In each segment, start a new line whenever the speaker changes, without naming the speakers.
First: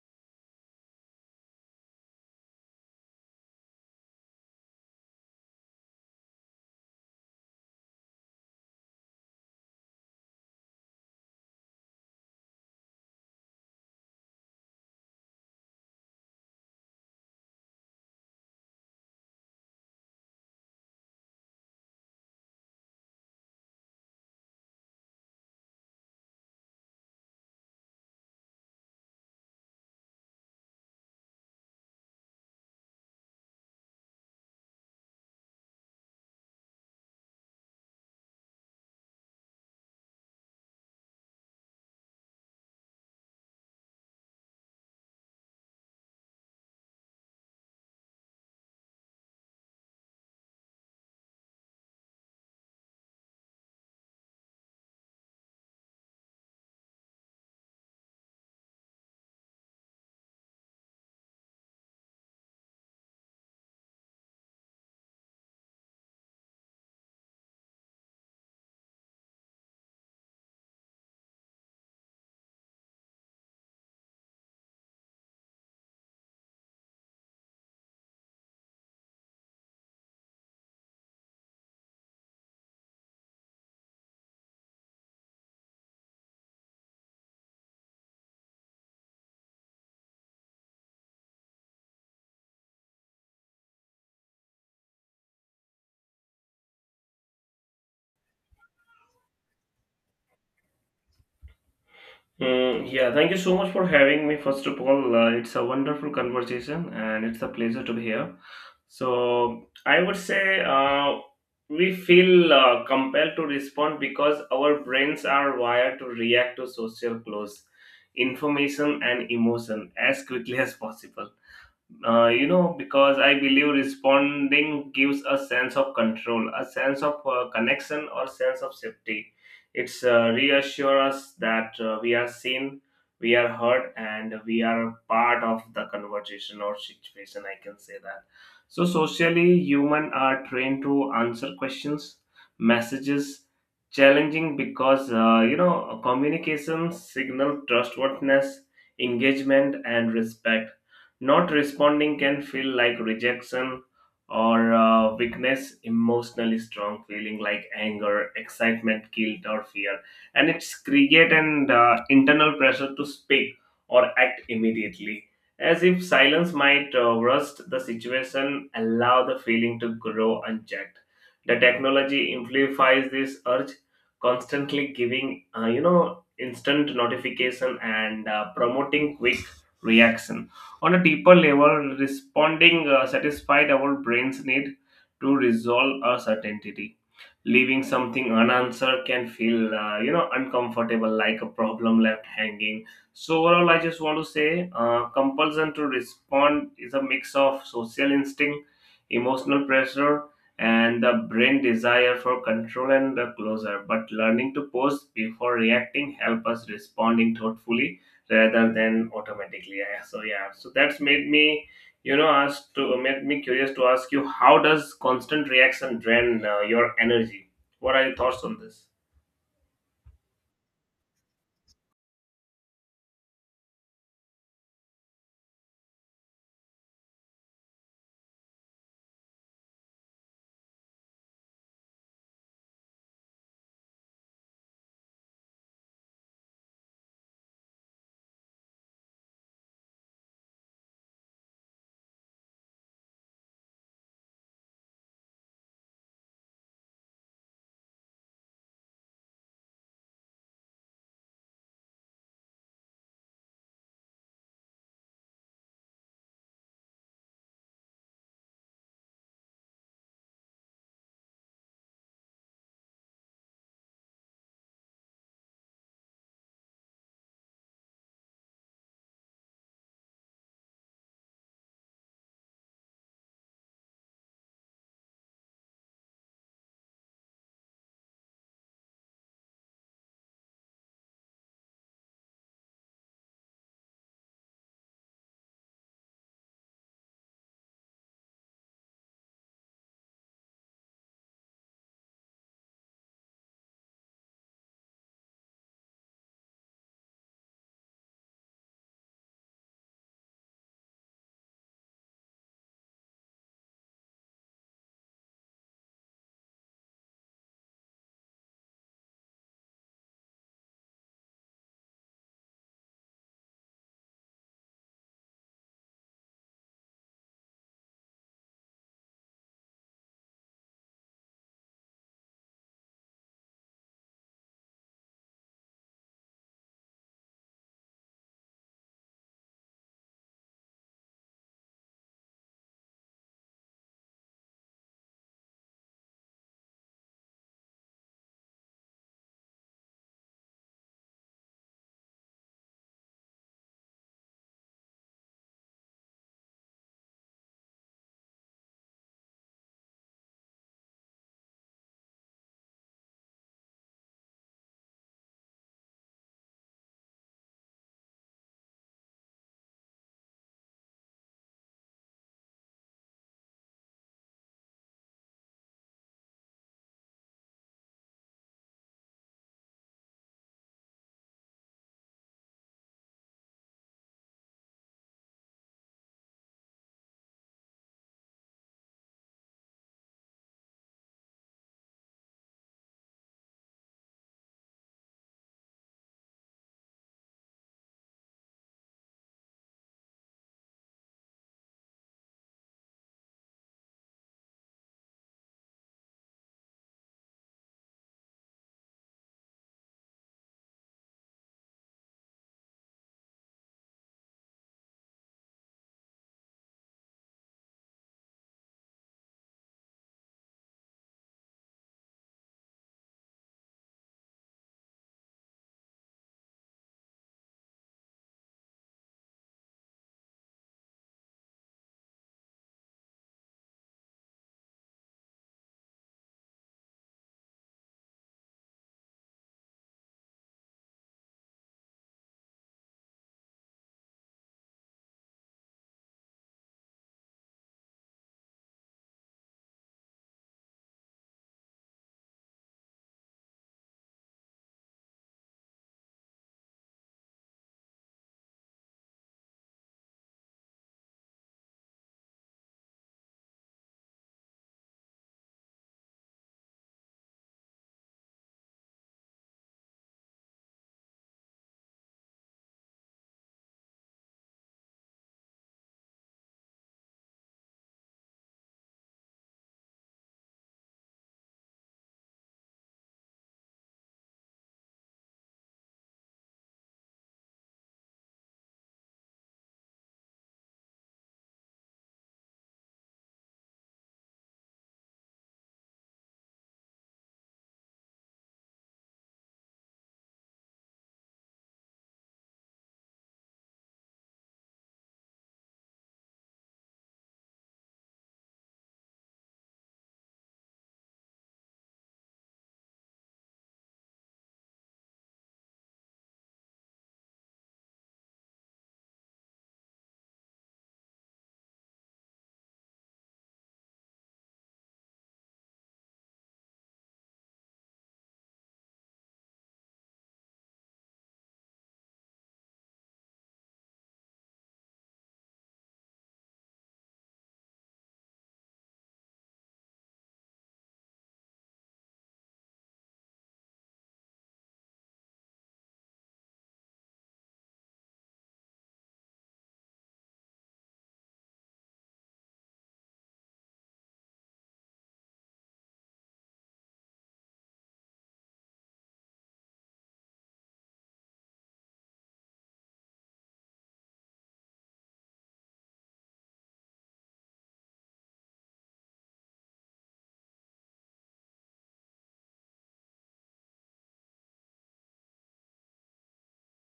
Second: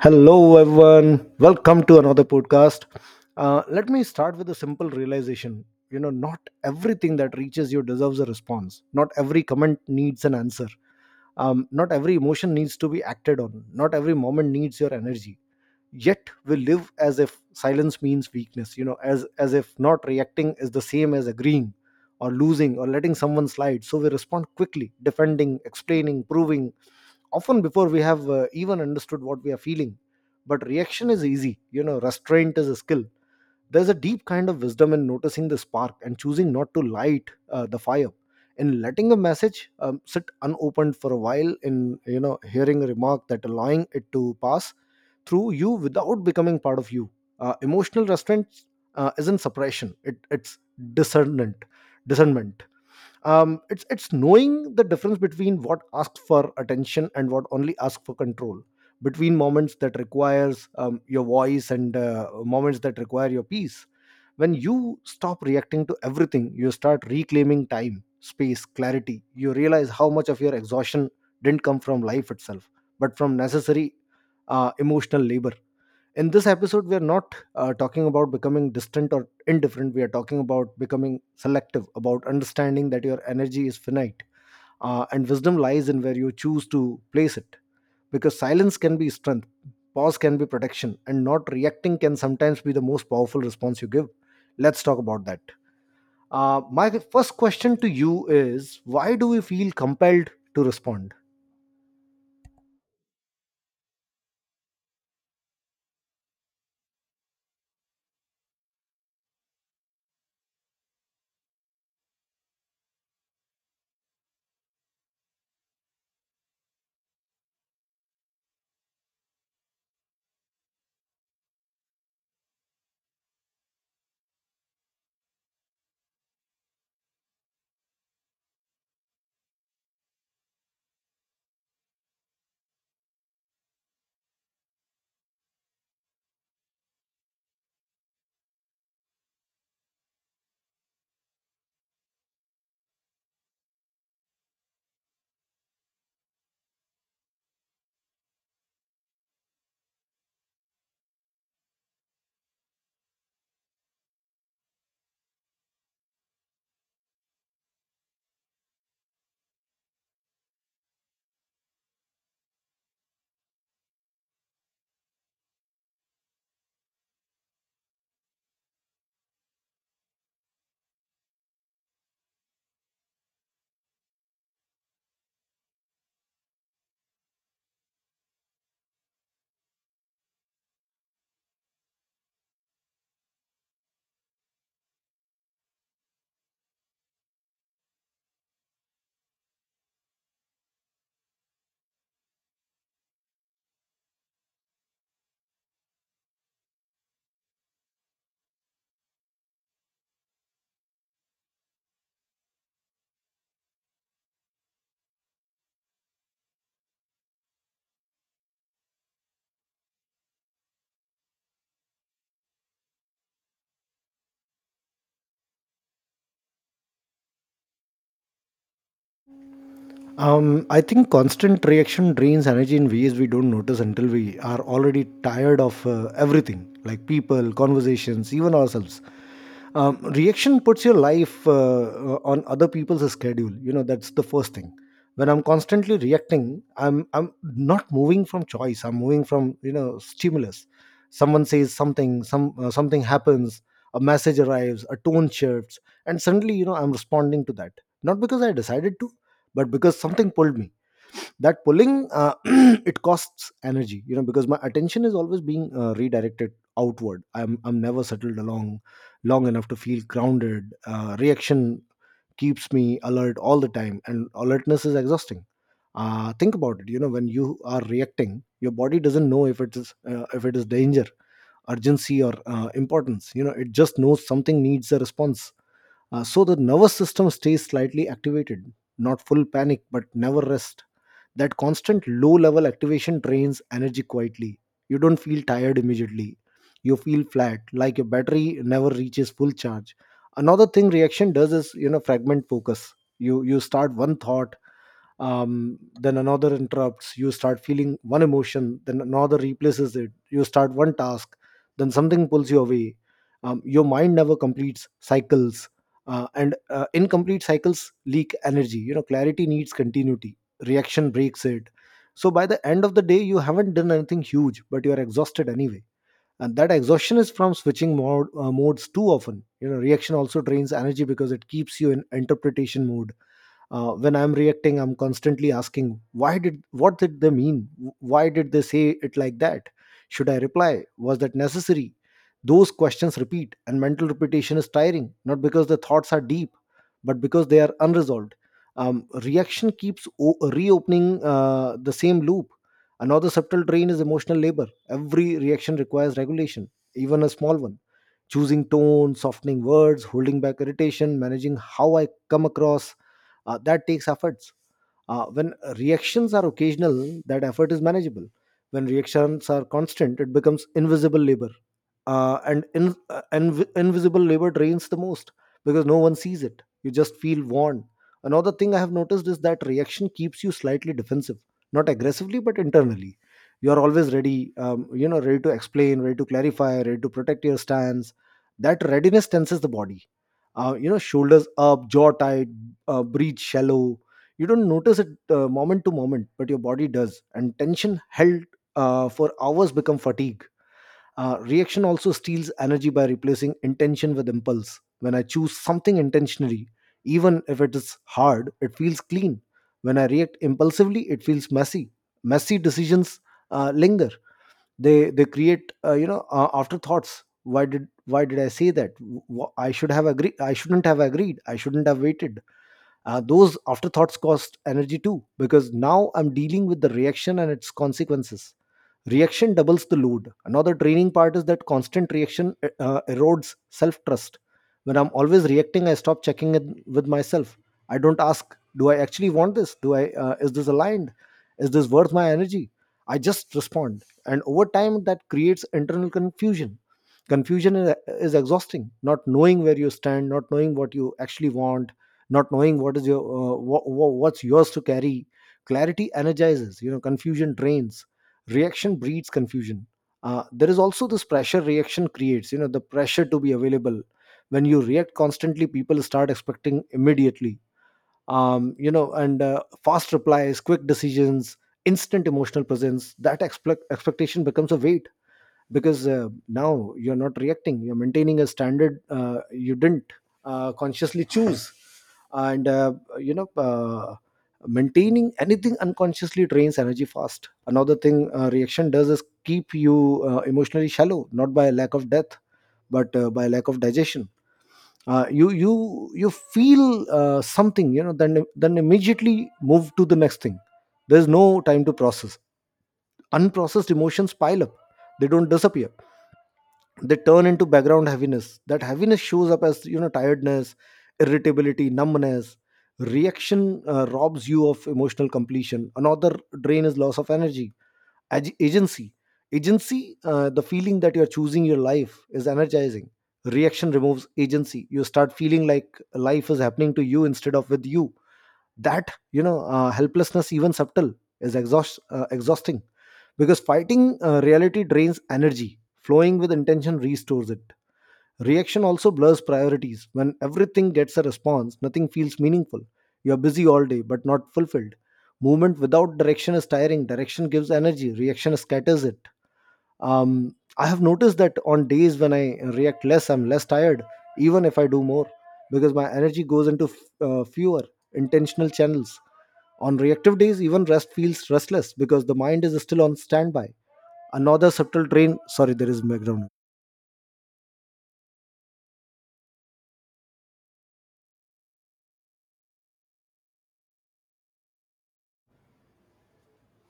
Hello, everyone. Welcome to another podcast. Let me start with a simple realization. Not everything that reaches you deserves a response. Not every comment needs an answer. Not every emotion needs to be acted on. Not every moment needs your energy. Yet we live as if silence means weakness. As if not reacting is the same as agreeing, or losing, or letting someone slide. So we respond quickly, defending, explaining, proving, often before we have even understood what we are feeling, but reaction is easy. Restraint is a skill. There's a deep kind of wisdom in noticing the spark and choosing not to light the fire, in letting a message sit unopened for a while, in hearing a remark that allowing it to pass through you without becoming part of you. Emotional restraint isn't suppression. It's discernment. Discernment. It's knowing the difference between what asks for attention and what only asks for control, between moments that requires your voice and moments that require your peace. When you stop reacting to everything, you start reclaiming time, space, clarity. You realize how much of your exhaustion didn't come from life itself, but from necessary emotional labor. In this episode, we are not talking about becoming distant or indifferent. We are talking about becoming selective, about understanding that your energy is finite, and wisdom lies in where you choose to place it. Because silence can be strength. Pause can be protection. And not reacting can sometimes be the most powerful response you give. Let's talk about that. My first question to you is, why do we feel compelled to respond?
Yeah, Thank you so much for having me. First of all, it's a wonderful conversation and it's a pleasure to be here. So, I would say we feel compelled to respond because our brains are wired to react to social clues, information, and emotion as quickly as possible. You know, because I believe responding gives a sense of control, a sense of connection, or sense of safety. It's reassure us that we are seen, we are heard, and we are part of the conversation or situation. I can say that. So socially, human are trained to answer questions, messages, challenging because you know communication signal trustworthiness, engagement, and respect. Not responding can feel like rejection or weakness, emotionally strong feeling like anger, excitement, guilt, or fear. And it's create an internal pressure to speak or act immediately. As if silence might rust the situation, allow the feeling to grow unchecked. The technology amplifies this urge, constantly giving, you know, instant notification and promoting quick reaction on a deeper level, responding satisfied our brain's need to resolve a certainty, leaving something unanswered can feel you know uncomfortable like a problem left hanging. So overall I just want to say compulsion to respond is a mix of social instinct, emotional pressure, and the brain desire for control and the closure, but learning to pause before reacting help us responding thoughtfully rather than automatically. Yeah, so that's made me, you know, asked to made me curious to ask you, how does constant reaction drain your energy? What are your thoughts on this?
I think constant reaction drains energy in ways we don't notice until we are already tired of everything, like people, conversations, even ourselves. Reaction puts your life on other people's schedule. You know that's the first thing. When I'm constantly reacting, I'm not moving from choice. I'm moving from stimulus. Someone says something, something happens, a message arrives, a tone shifts, and suddenly I'm responding to that. Not because I decided to, but because something pulled me. That pulling, it costs energy, because my attention is always being redirected outward. I'm never settled along long enough to feel grounded. Reaction keeps me alert all the time, and alertness is exhausting. Think about it. When you are reacting, your body doesn't know if it is danger urgency, or importance. It just knows something needs a response. So the nervous system stays slightly activated, not full panic, but never rest. That constant low level activation drains energy quietly. You don't feel tired immediately. You feel flat, like your battery never reaches full charge. Another thing reaction does is, fragment focus. You start one thought, then another interrupts. You start feeling one emotion, then another replaces it. You start one task, then something pulls you away. Your mind never completes cycles. And incomplete cycles leak energy. Clarity needs continuity. Reaction breaks it. So by the end of the day, you haven't done anything huge, but you are exhausted anyway, and that exhaustion is from switching modes too often. Reaction also drains energy because it keeps you in interpretation mode. When I'm reacting, I'm constantly asking, why did what did they mean? Why did they say it like that? Should I reply? Was that necessary? Those questions repeat, and mental repetition is tiring, not because the thoughts are deep, but because they are unresolved. Reaction keeps reopening the same loop. Another subtle drain is emotional labor. Every reaction requires regulation, even a small one: choosing tone, softening words, holding back irritation, managing how I come across. That takes efforts. When reactions are occasional, that effort is manageable. When reactions are constant, it becomes invisible labor. Invisible labor drains the most because no one sees it. You just feel worn. Another thing I have noticed is that reaction keeps you slightly defensive, not aggressively, but internally. You are always ready, ready to explain, ready to clarify, ready to protect your stance. That readiness tenses the body. Shoulders up, jaw tight, breathe shallow. You don't notice it moment to moment, but your body does, and tension held for hours become fatigue. Reaction also steals energy by replacing intention with impulse. When I choose something intentionally, even if it is hard, it feels clean. When I react impulsively, it feels messy. Messy decisions linger. They create, afterthoughts. Why did I say that? I should have agreed. I shouldn't have agreed. I shouldn't have waited. Those afterthoughts cost energy too, because now I'm dealing with the reaction and its consequences. Reaction doubles the load. Another draining part is that constant reaction erodes self trust. When I'm always reacting, I stop checking in with myself. I don't ask, do I actually want this? Do I Is this aligned? Is this worth my energy? I just respond, and over time that creates internal confusion. Confusion is exhausting. Not knowing where you stand, not knowing what you actually want, not knowing what is your wha- wha- what's yours to carry. Clarity energizes. Confusion drains. Reaction breeds confusion. There is also this pressure reaction creates, the pressure to be available. When you react constantly, people start expecting immediately. And fast replies, quick decisions, instant emotional presence. That expectation becomes a weight, because now you're not reacting, you're maintaining a standard you didn't consciously choose. And uh, you know uh, maintaining anything unconsciously drains energy fast. Another thing reaction does is keep you emotionally shallow, not by lack of depth, but by lack of digestion. You feel something, then immediately move to the next thing. There's no time to process. Unprocessed emotions pile up. They don't disappear. They turn into background heaviness. That heaviness shows up as, tiredness, irritability, numbness. Reaction robs you of emotional completion. Another drain is loss of energy. Agency. Agency, the feeling that you're choosing your life, is energizing. Reaction removes agency. You start feeling like life is happening to you instead of with you. That, helplessness, even subtle, is exhausting, because fighting reality drains energy. Flowing with intention restores it. Reaction also blurs priorities. When everything gets a response, nothing feels meaningful. You're busy all day, but not fulfilled. Movement without direction is tiring. Direction gives energy. Reaction scatters it. I have noticed that on days when I react less, I'm less tired, even if I do more, because my energy goes into fewer intentional channels. On reactive days, even rest feels restless because the mind is still on standby. Another subtle train. Sorry, there is background.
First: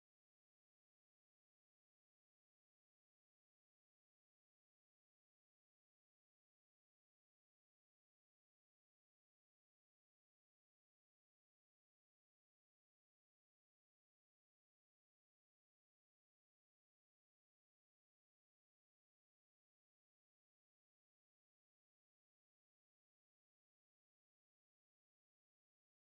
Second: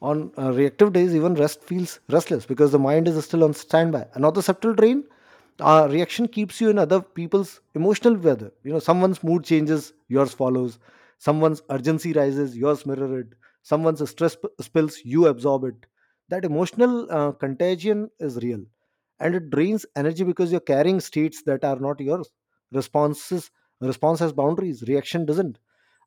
On reactive days, even rest feels restless because the mind is still on standby. Another subtle drain, reaction keeps you in other people's emotional weather. You know, someone's mood changes, yours follows. Someone's urgency rises, yours mirror it. Someone's stress spills, you absorb it. That emotional contagion is real, and it drains energy because you're carrying states that are not yours. Responses, Response has boundaries. Reaction doesn't.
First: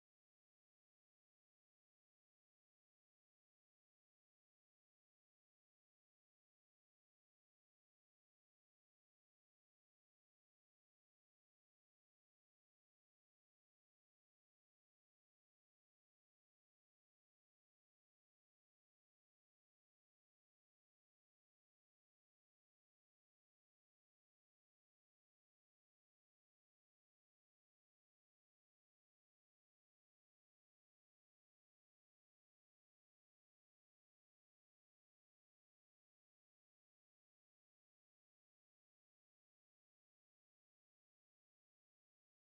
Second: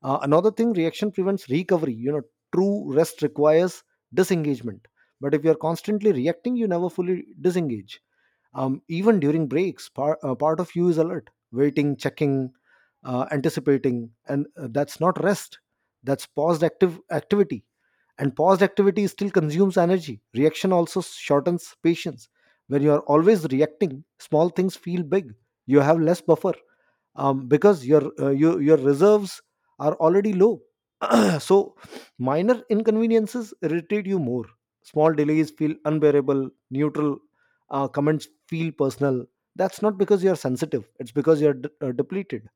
Another thing, reaction prevents recovery. You know, true rest requires disengagement, but if you're constantly reacting, you never fully disengage. Even during breaks, part of you is alert, waiting, checking, anticipating, and that's not rest. That's paused active activity, and paused activity still consumes energy. Reaction also shortens patience. When you are always reacting, small things feel big. You have less buffer, because your reserves are already low. Yeah. So, minor inconveniences irritate you more. Small delays feel unbearable. Neutral comments feel personal. That's not because you're sensitive, it's because you're depleted.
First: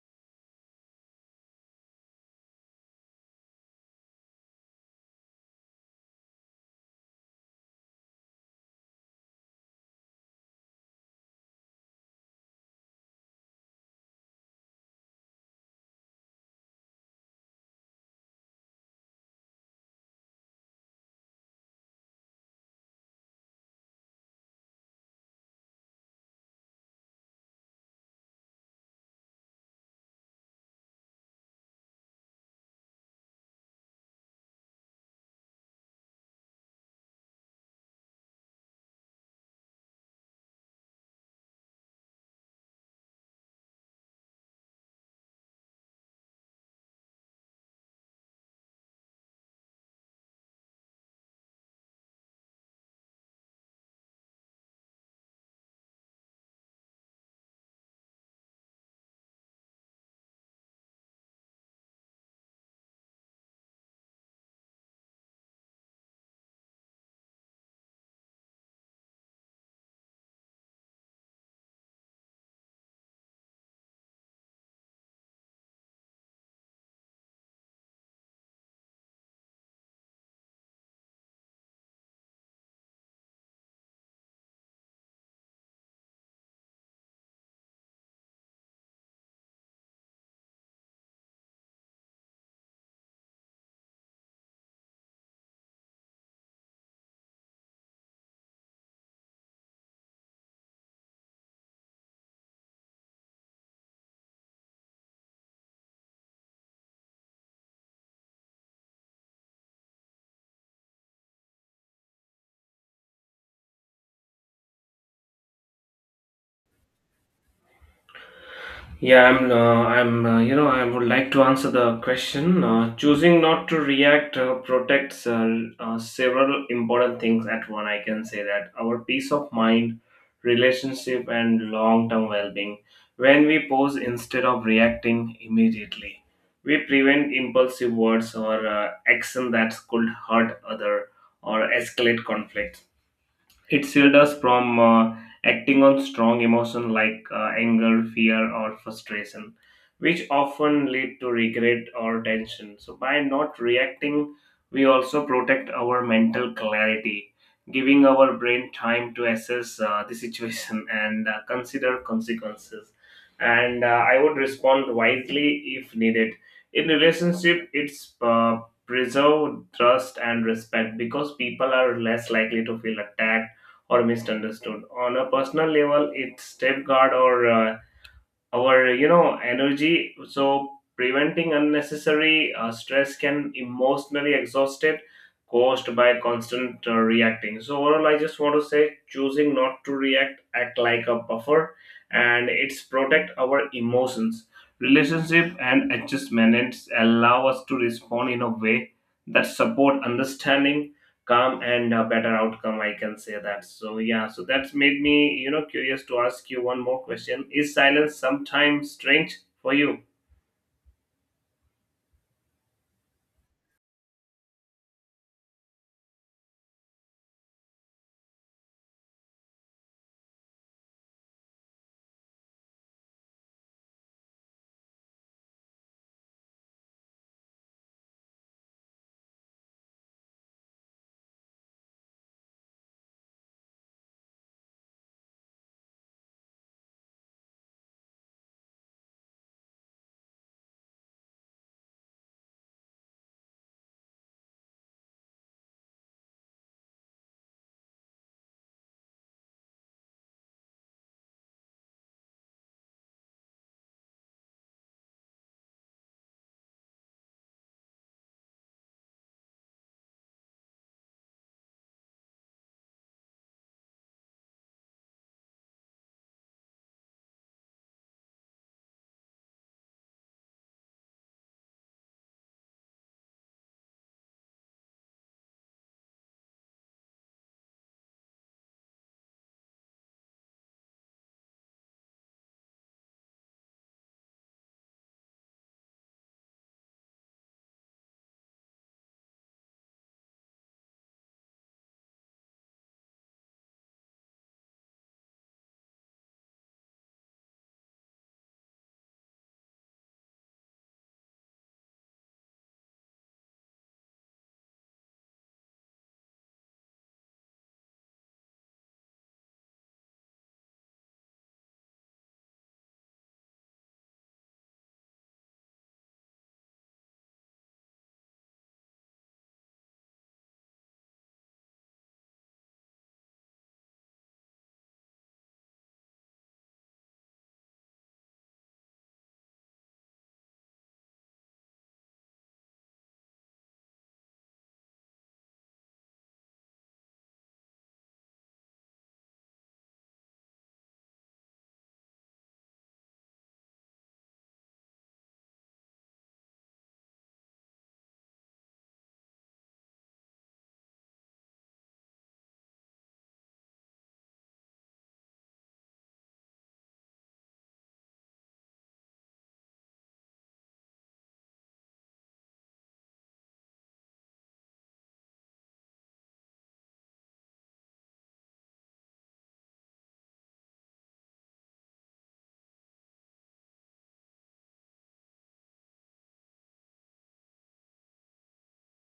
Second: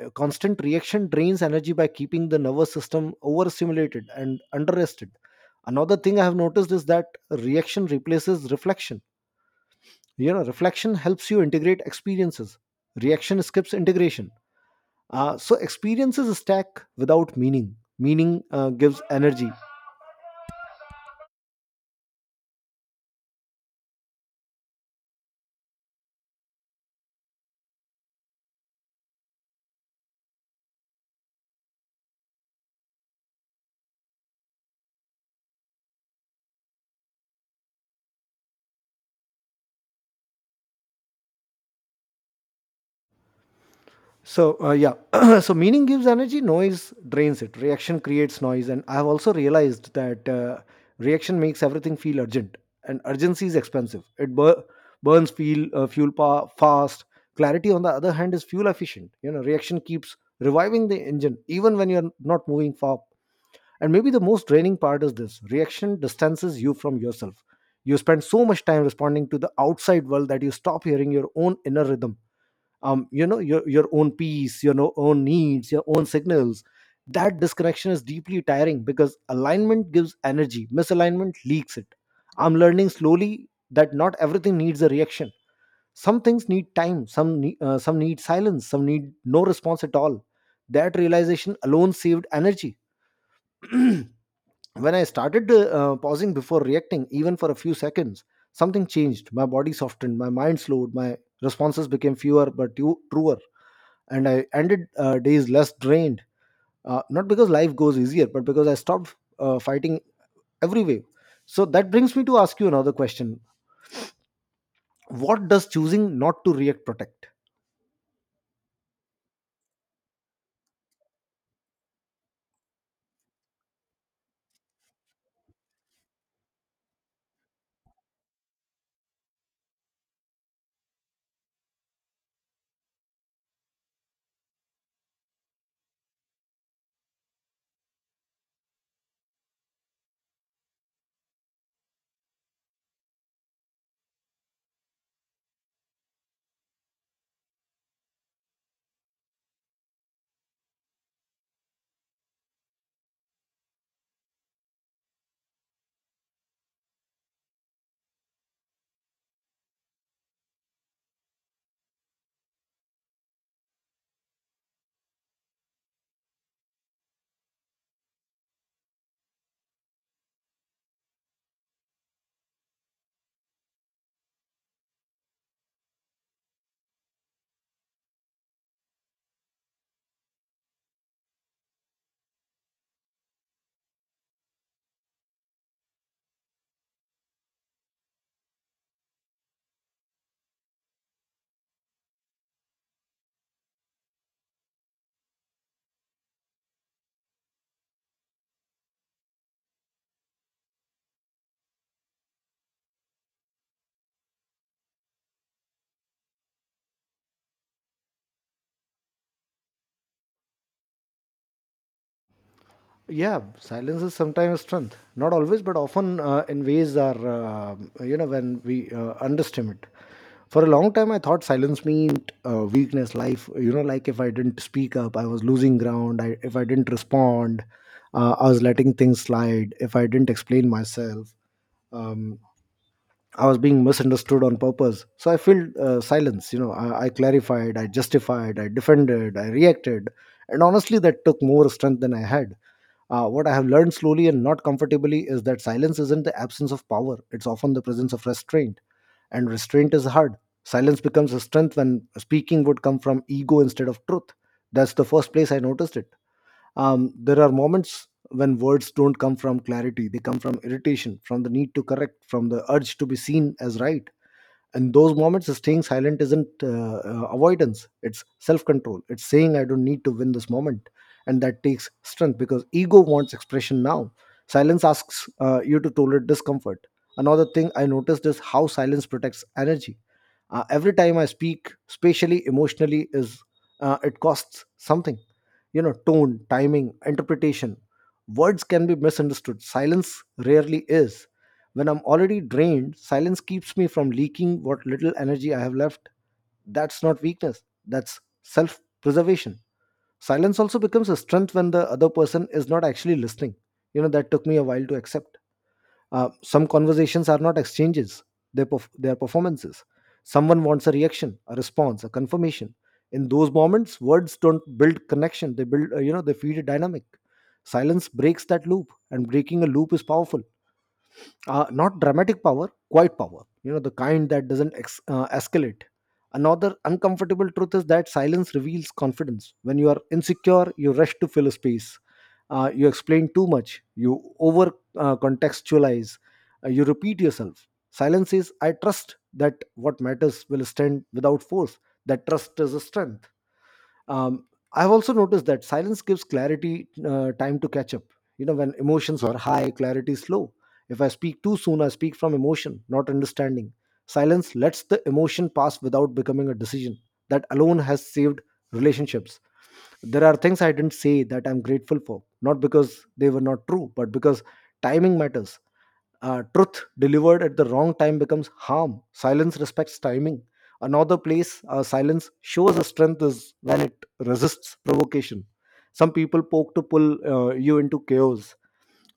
Constant reaction drains energy by keeping the nervous system overstimulated and underrested. Another thing I have noticed is that reaction replaces reflection. You know, reflection helps you integrate experiences, reaction skips integration. So, experiences stack without meaning. Meaning gives energy. So meaning gives energy, noise drains it. Reaction creates noise, and I have also realized that reaction makes everything feel urgent, and urgency is expensive. It burns fuel, fast. Clarity, on the other hand, is fuel efficient. You know, reaction keeps reviving the engine even when you're not moving far. And maybe the most draining part is this: reaction distances you from yourself. You spend so much time responding to the outside world that you stop hearing your own inner rhythm, your own peace, own needs, your own signals. That disconnection is deeply tiring, because alignment gives energy, misalignment leaks it. I'm learning slowly that not everything needs a reaction. Some things need time, some need silence, some need no response at all. That realization alone saved energy. When I started pausing before reacting, even for a few seconds, something changed. My body softened, my mind slowed, my responses became fewer but truer, and I ended days less drained, not because life goes easier, but because I stopped fighting every way. So that brings me to ask you another question. What does choosing not to react protect?
Yeah, I'm. I'm. You know, I would like to answer the question. Choosing not to react protects several important things at one. I can say that our peace of mind, relationship, and long-term well-being. When we pause instead of reacting immediately, we prevent impulsive words or action that could hurt other or escalate conflict. It shields us from acting on strong emotion like anger, fear, or frustration, which often lead to regret or tension. So, by not reacting, we also protect our mental clarity, giving our brain time to assess the situation and consider consequences. And I would respond wisely if needed. In relationship, it's preserve trust and respect because people are less likely to feel attacked or misunderstood. On a personal level, it's safeguard or our you know energy. So preventing unnecessary stress can emotionally exhaust it caused by constant reacting. So overall, I just want to say choosing not to react act like a buffer, and it's protect our emotions. Relationship and adjustments allow us to respond in a way that support understanding, calm and a better outcome. I can say that. So yeah, so that's made me, you know, curious to ask you one more question: is silence sometimes strange for you?
Yeah, silence is sometimes strength. Not always, but often you know, when we underestimate. For a long time, I thought silence meant weakness, life. You know, like if I didn't speak up, I was losing ground. If I didn't respond, I was letting things slide. If I didn't explain myself, um, I was being misunderstood on purpose. So I filled silence. You know, I clarified, I justified, I defended, I reacted, and honestly, that took more strength than I had. What I have learned slowly, and not comfortably, is that silence isn't the absence of power; it's often the presence of restraint, and restraint is hard. Silence becomes a strength when speaking would come from ego instead of truth. That's the first place I noticed it. There are moments when words don't come from clarity, they come from irritation, from the need to correct, from the urge to be seen as right. And those moments, staying silent isn't avoidance, it's self-control, it's saying, I don't need to win this moment. And that takes strength, because ego wants expression now. Silence asks you to tolerate discomfort. Another thing I noticed is how silence protects energy. Every time I speak, spatially, emotionally, is it costs something. You know, tone, timing, interpretation, words can be misunderstood. Silence rarely is. When I'm already drained, silence keeps me from leaking what little energy I have left. That's not weakness, that's self preservation. Silence also becomes a strength when the other person is not actually listening. You know, that took me a while to accept. Some conversations are not exchanges, they're performances. Someone wants a reaction, a response, a confirmation. In those moments, words don't build connection, they build, you know, they feed a dynamic. Silence breaks that loop, and breaking a loop is powerful, not dramatic power, quiet power. You know, the kind that doesn't escalate. Another uncomfortable truth is that silence reveals confidence. When you are insecure, you rush to fill a space. You explain too much. You over contextualize. You repeat yourself. Silence says, I trust that what matters will stand without force. That trust is a strength. Um, I've also noticed that silence gives clarity time to catch up. You know, when emotions are high, clarity is low. If I speak too soon, I speak from emotion, not understanding. Silence lets the emotion pass without becoming a decision. That alone has saved relationships. There are things I didn't say that I'm grateful for, not because they were not true, but because timing matters. Truth delivered at the wrong time becomes harm. Silence respects timing. Another place silence shows a strength is when it resists provocation. Some people poke to pull you into chaos.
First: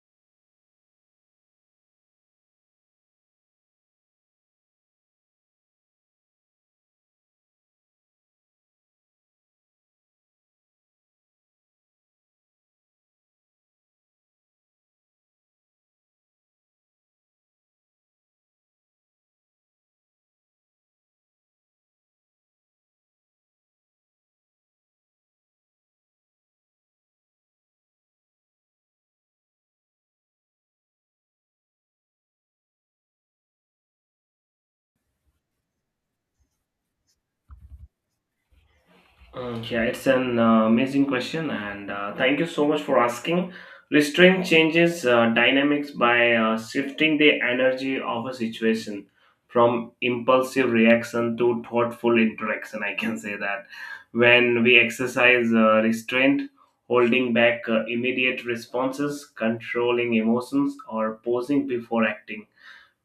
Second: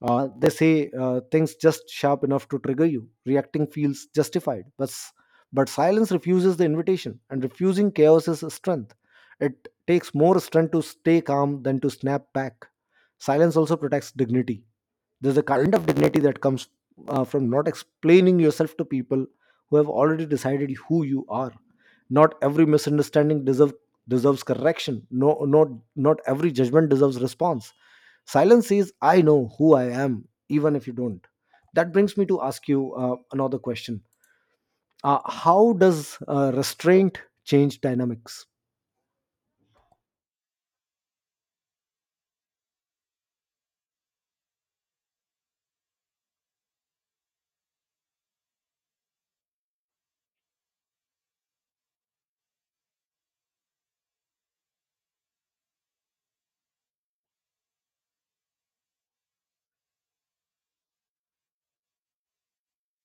They say things just sharp enough to trigger you. Reacting feels justified, but silence refuses the invitation, and refusing chaos is a strength. It takes more strength to stay calm than to snap back. Silence also protects dignity. There's a kind of dignity that comes from not explaining yourself to people who have already decided who you are. Not every misunderstanding deserves correction. No, not every judgment deserves response. Silence says, "I know who I am," even if you don't. That brings me to ask you another question: how does restraint change dynamics?
Yeah, it's an amazing question, and thank you so much for asking. Restraint changes dynamics by shifting the energy of a situation from impulsive reaction to thoughtful interaction. I can say that when we exercise restraint, holding back immediate responses, controlling emotions, or pausing before acting,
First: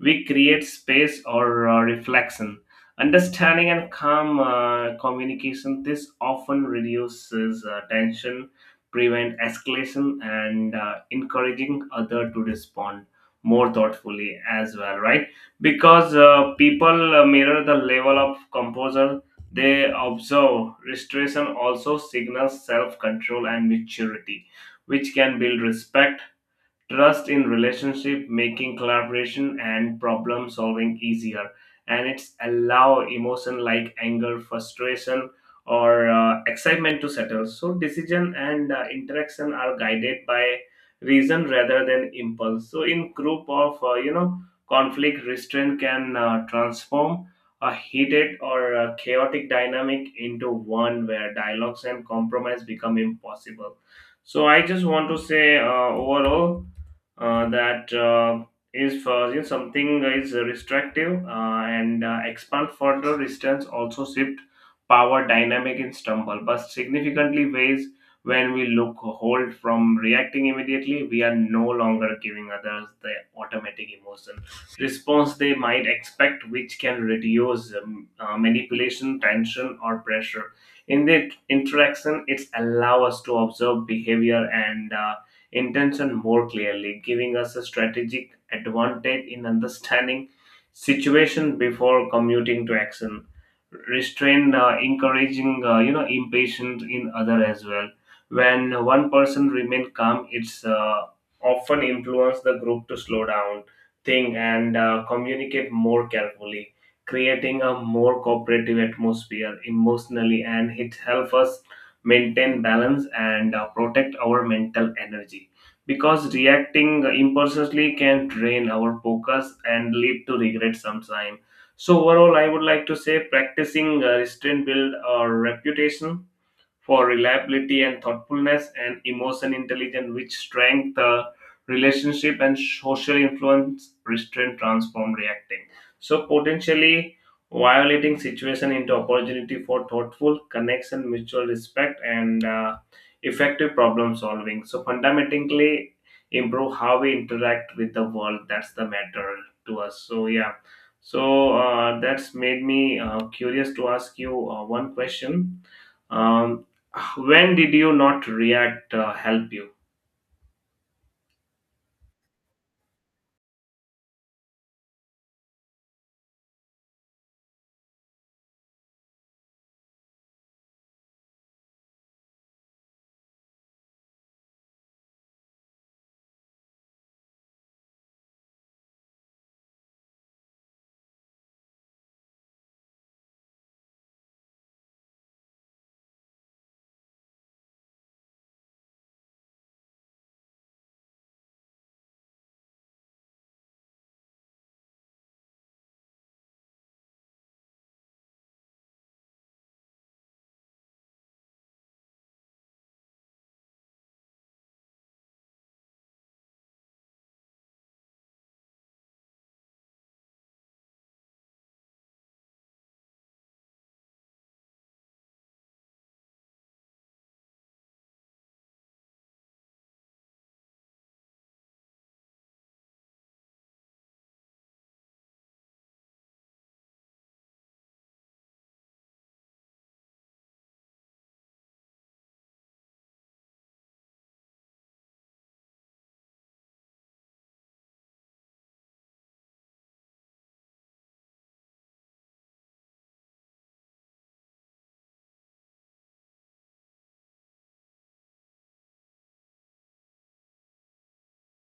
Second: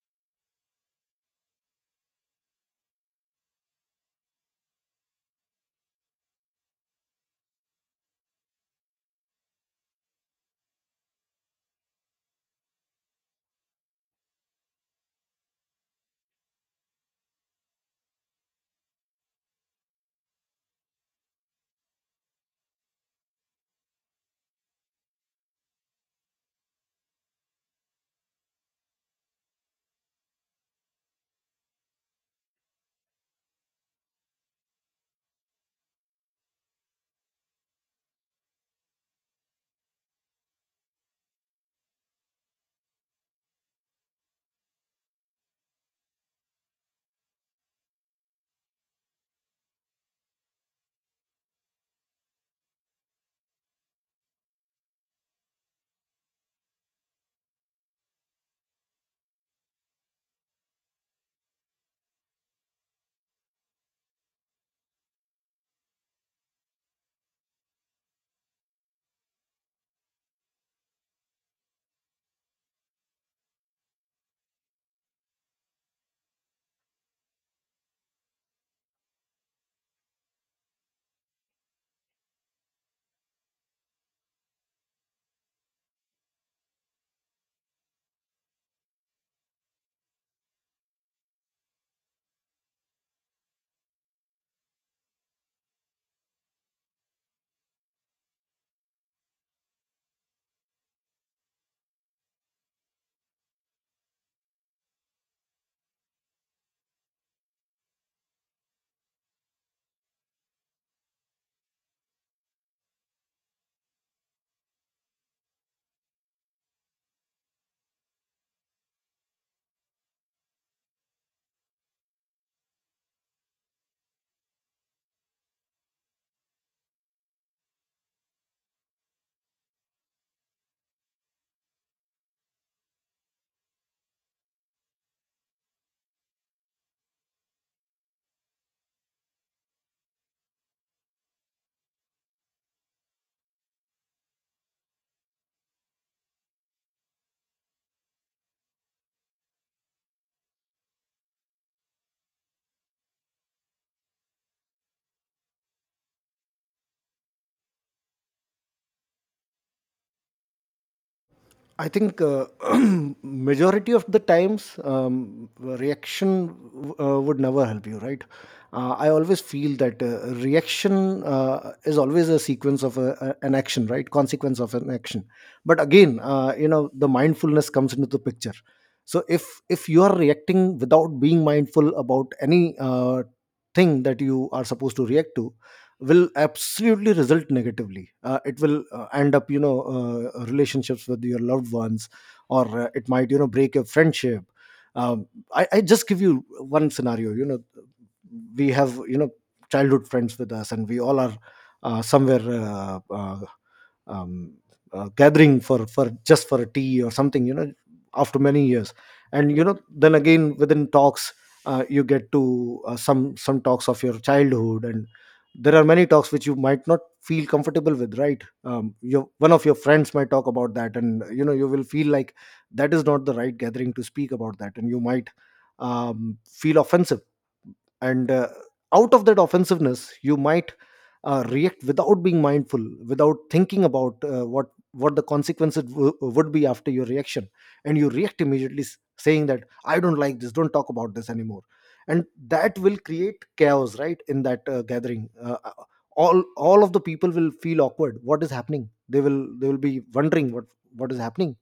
we create space or reflection, understanding and calm communication. This often reduces tension, prevent escalation and encouraging other to respond more thoughtfully as well, right? Because people mirror the level of composure they observe. Restoration also signals self-control and maturity, which can build respect, trust in relationship, making collaboration and problem solving easier, and it's allow emotion like anger, frustration, or excitement to settle, so decision and interaction are guided by reason rather than impulse. So in group of you know conflict, restraint can transform a heated or chaotic dynamic into one where dialogues and compromise become impossible. So I just want to say overall that is for you something is restrictive, and expand further distance also shift power dynamic in stumble but significantly ways. When we look hold from reacting immediately, we are no longer giving others the automatic emotion response they might expect, which can reduce manipulation, tension or pressure in the interaction. It's allow us to observe behavior and intention more clearly, giving us a strategic advantage in understanding situation before commuting to action. Restrain encouraging you know impatience in other as well. When one person remain calm, it's often influence the group to slow down, think, and communicate more carefully, creating a more cooperative atmosphere emotionally, and it helps us maintain balance and protect our mental energy, because reacting impulsively can drain our focus and lead to regret sometime. So overall, I would like to say practicing restraint build our reputation for reliability and thoughtfulness and emotion intelligence, which strengthen the relationship and social influence, restraint, transform, reacting. So potentially violating situation into opportunity for thoughtful connection, mutual respect, and effective problem solving. So fundamentally improve how we interact with the world. That's the matter to us. So yeah. So that's made me curious to ask you one question. Um, when did you not react help you?
I think majority of the times reaction would never help you, right? I always feel that reaction is always a sequence of an action, right? Consequence of an action. But again, you know, the mindfulness comes into the picture. So if you are reacting without being mindful about any thing that you are supposed to react to, will absolutely result negatively. It will end up, you know, relationships with your loved ones, or it might, you know, break your friendship. Um, I, I just give you one scenario. You know, we have, you know, childhood friends with us, and we all are somewhere, um, gathering for just for a tea or something, you know, after many years. And you know, then again, within talks, you get to some talks of your childhood. And there are many talks which you might not feel comfortable with, right. Your one of your friends might talk about that, and you know, you will feel like that is not the right gathering to speak about that, and you might feel offensive. And out of that offensiveness you might react without being mindful, without thinking about what the consequences would be after your reaction, and you react immediately, saying that, I don't like this, don't talk about this anymore. And that will create chaos, right, in that gathering. All of the people will feel awkward. What is happening? They will be wondering what is happening.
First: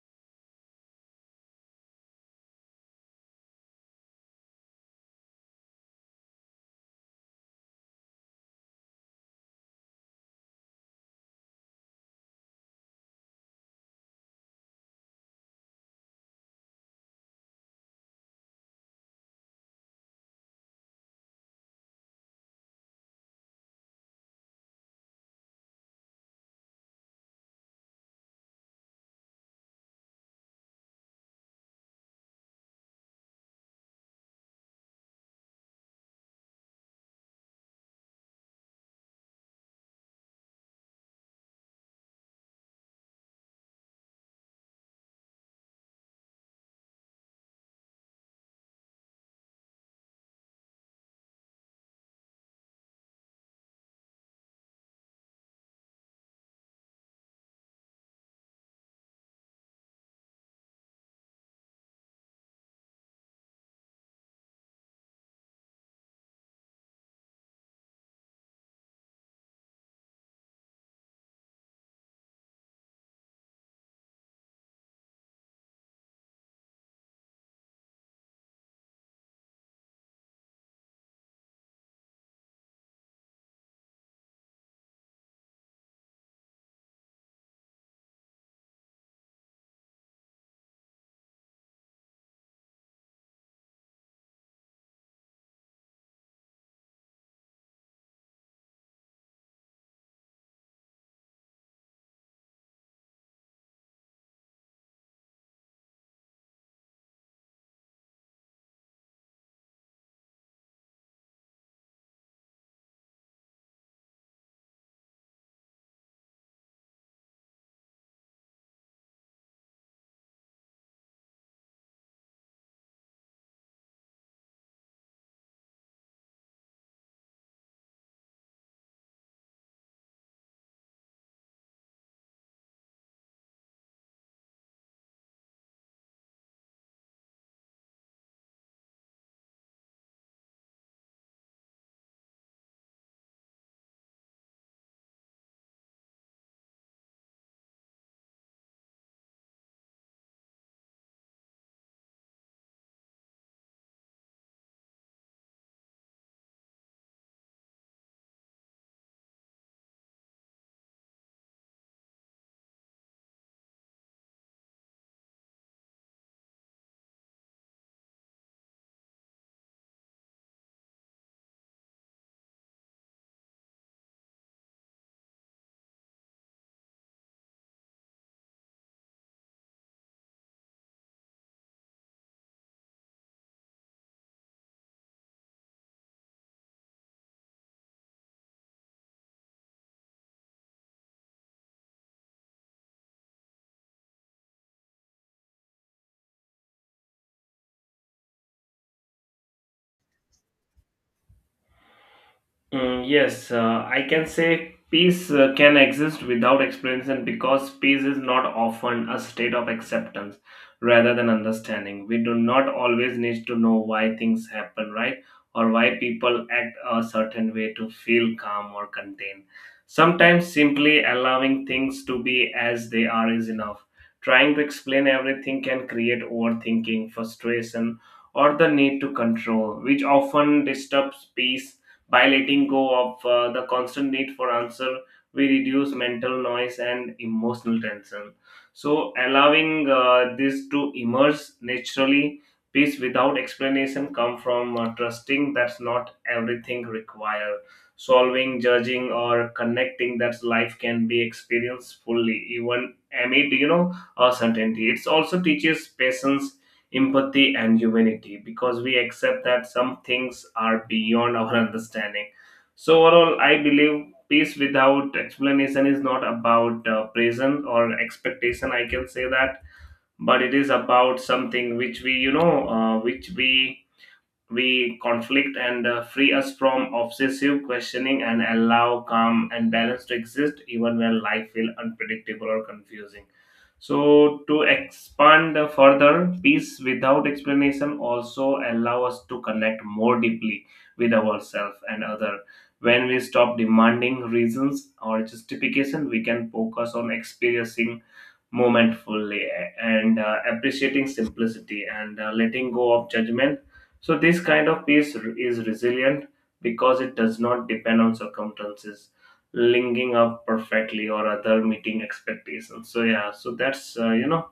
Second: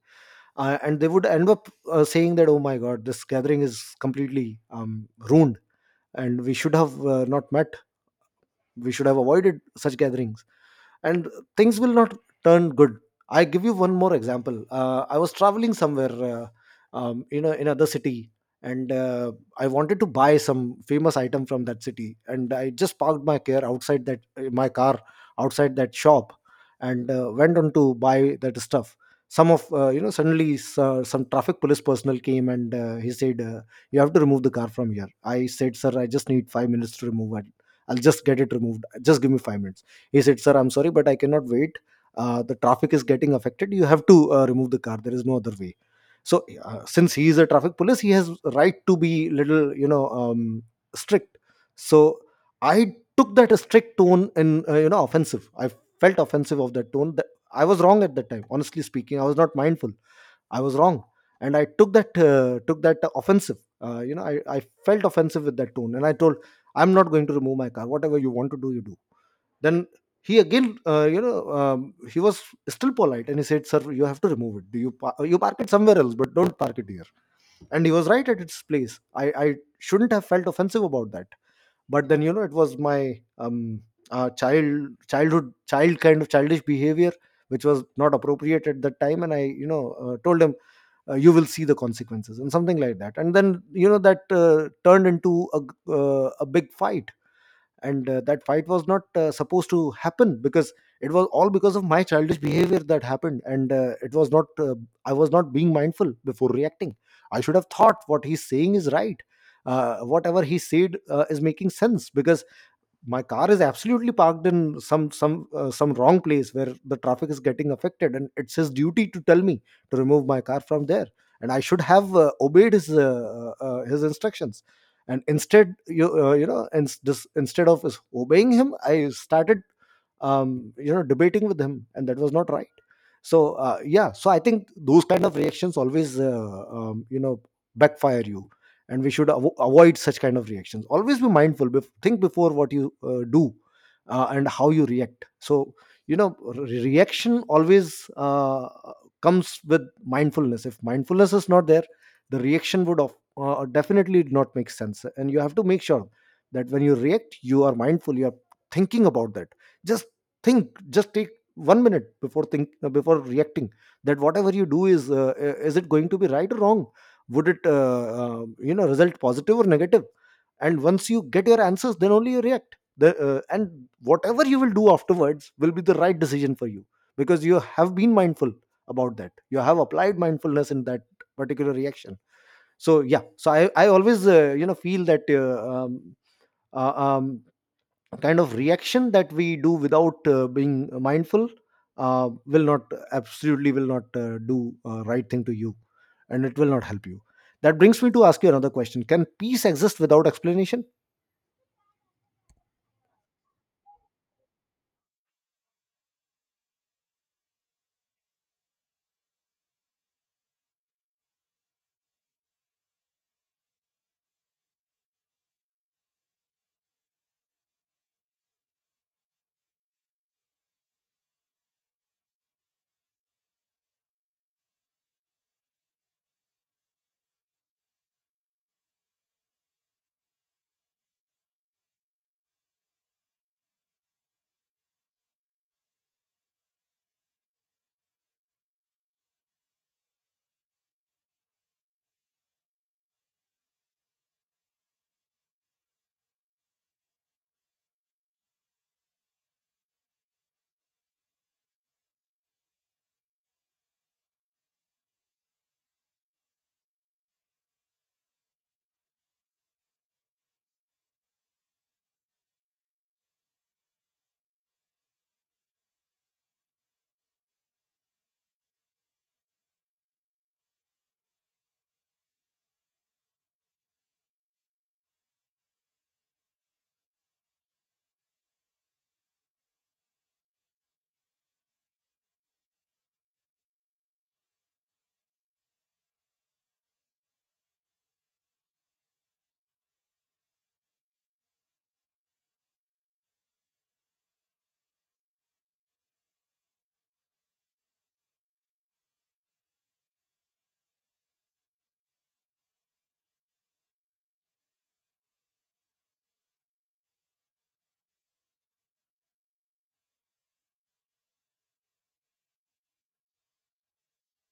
And they would end up saying that, oh my god, this gathering is completely ruined, and we should have not met, we should have avoided such gatherings, and things will not turn good. I give you one more example. I was traveling somewhere, in another city, and I wanted to buy some famous item from that city, and I just parked my car outside that, my car outside that shop, and went on to buy that stuff. Some of, you know, suddenly some traffic police personnel came, and he said, you have to remove the car from here. I said, sir, I just need 5 minutes to remove it, I'll just get it removed, just give me 5 minutes. He said, sir, I'm sorry but I cannot wait. The traffic is getting affected, you have to remove the car, there is no other way. So since he is a traffic police, he has right to be little, you know, strict. So I took that strict tone in, you know, offensive. I felt offensive of that tone. That I was wrong at that time, honestly speaking, I was not mindful, I was wrong. And I took that offensive, you know, I felt offensive with that tone, and I told, I'm not going to remove my car, whatever you want to do, you do. Then he again, you know, he was still polite, and he said, sir, you have to remove it, you park it somewhere else, but don't park it here. And he was right at its place. I shouldn't have felt offensive about that. But then you know, it was my, um child childhood child kind of childish behavior, which was not appropriate at that time, and I, you know, told him, you will see the consequences, and something like that. And then you know that, turned into a big fight, and that fight was not supposed to happen, because it was all because of my childish behavior that happened. And it was not, I was not being mindful before reacting. I should have thought, what he's saying is right. Whatever he said is making sense, because my car is absolutely parked in some wrong place where the traffic is getting affected, and it's his duty to tell me to remove my car from there. And I should have obeyed his instructions. And instead you, you know, instead of his obeying him, I started, you know, debating with him, and that was not right. So, yeah, so I think those kind of reactions always backfire you, and we should avoid such kind of reactions. Always be mindful, think before what you do and how you react. Reaction always comes with mindfulness. If mindfulness is not there, the reaction would definitely not make sense, and you have to make sure that when you react you are mindful, you are thinking about that. Just think, just take 1 minute before think before reacting, that whatever you do is it going to be right or wrong? Would it result positive or negative? And once you get your answers, then only you react and whatever you will do afterwards will be the right decision for you, because you have been mindful about that, you have applied mindfulness in that particular reaction. So yeah, so I always feel that uh, um, kind of reaction that we do without being mindful will not, absolutely will not do right thing to you, and it will not help you. That brings me to ask you another question: can peace exist without explanation?
Yes, I can say peace can exist without explanation because peace is not often a state of acceptance rather than understanding. We do not always need to know why things happen, right? Or why people act a certain way to feel calm or contained. Sometimes simply allowing things to be as they are is enough. Trying to explain everything can create overthinking, frustration, or the need to control, which often disturbs peace by letting go of the constant need for answer, we reduce mental noise and emotional tension. So, allowing this to emerge naturally, peace without explanation come from trusting that's not everything required. Solving, judging, or connecting that life can be experienced fully, even amid you know uncertainty. It also teaches patience, empathy, and humanity because we accept that some things are beyond our understanding. So, overall, I believe peace without explanation is not about present or expectation, I can say that, but it is about something which we, you know, which we conflict and free us from obsessive questioning and allow calm and balance to exist even when life feels unpredictable or confusing. So to expand further, peace without explanation also allow us to connect more deeply with ourselves and other. When we stop demanding reasons or justification, we can focus on experiencing moment fully and appreciating simplicity and letting go of judgment. So this kind of peace is resilient because it does not depend on circumstances, linking up perfectly or other meeting expectations. So yeah, so that's you know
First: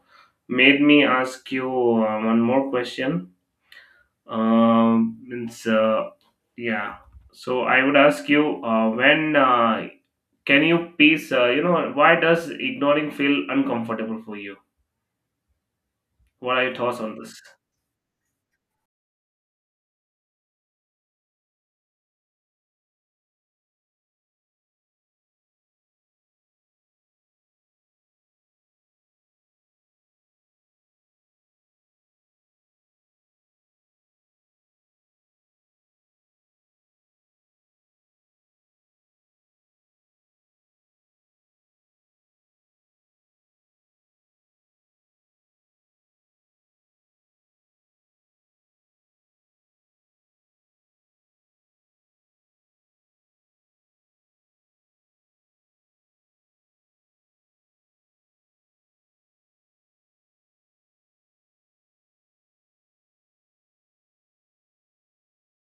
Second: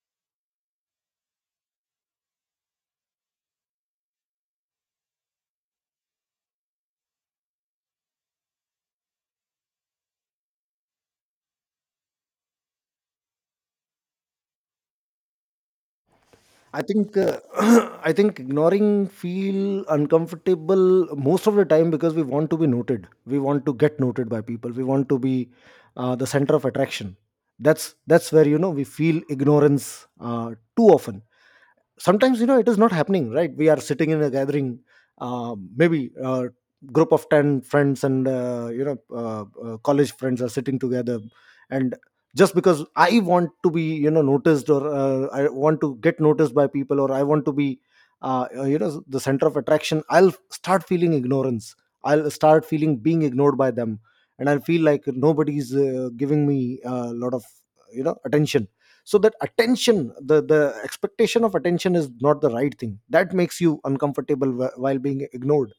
made me ask you one more question. Means yeah. So I would ask you when can you peace? You know, why does ignoring feel uncomfortable for you? What are your
I
thoughts
think
on this?
I think ignoring feel uncomfortable most of the time because we want to be noted, we want to get noted by people, we want to be the center of attraction. That's where, you know, we feel ignorance too often. Sometimes, you know, it is not happening, right? We are sitting in a gathering, maybe a group of 10 friends, and college friends are sitting together, and just because I want to be, you know, noticed, or I want to get noticed by people, or I want to be the center of attraction, I'll start feeling ignorance, I'll start feeling being ignored by them. And I feel like nobody's giving me a lot of, you know, attention. So that attention, the expectation of attention is not the right thing that makes you uncomfortable while being ignored.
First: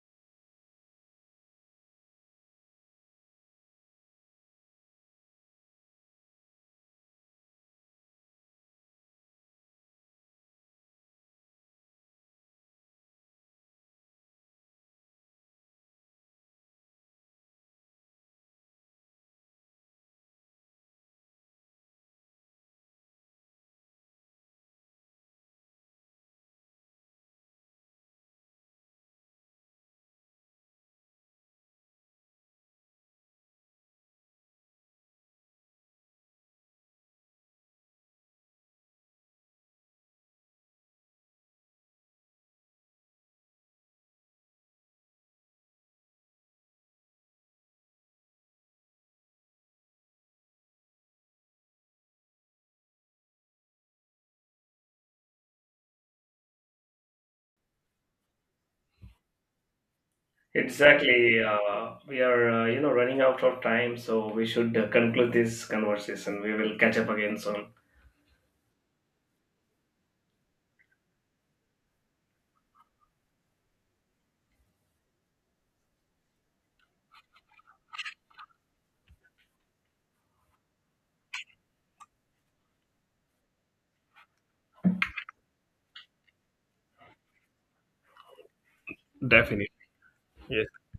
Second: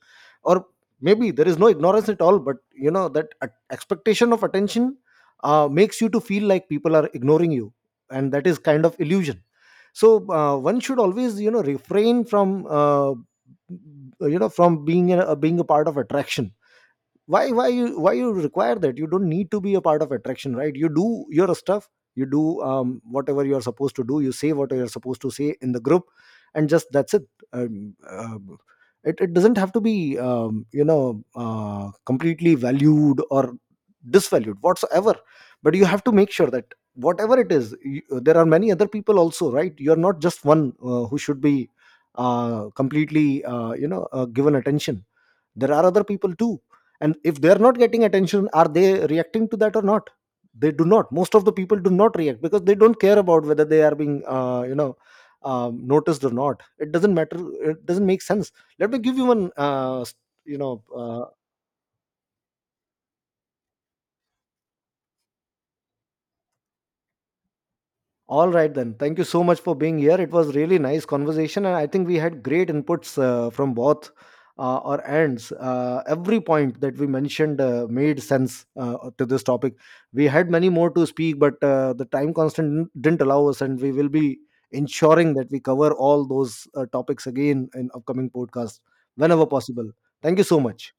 Or maybe there is no ignorance at all, but, you know, that expectation of attention makes you to feel like people are ignoring you, and that is kind of illusion. So one should always, you know, refrain from from being a part of attraction. Why you, why you require that? You don't need to be a part of attraction, right? You do your stuff, you do whatever you are supposed to do, you say what you are supposed to say in the group, and just that's it. um, um, it doesn't have to be completely valued or disvalued whatsoever. But you have to make sure that whatever it is, there are many other people also, right? You're not just one who should be completely given attention. There are other people too. And if they are not getting attention, are they reacting to that or not? They do not, most of the people do not react because they don't care about whether they are being, noticed or not. It doesn't matter, it doesn't make sense. Let me give you one you know uh,
Exactly. We are, you know, running out of time, so we should conclude this conversation. We will catch up again soon.
all right, then. Thank you so much for being here. It was really nice conversation, and I think we had great inputs from both our ends. Every point that we mentioned made sense to this topic. We had many more to speak, but the time constant didn't allow us, and we will be ensuring that we cover all those topics again in upcoming podcast whenever possible. Thank you so much.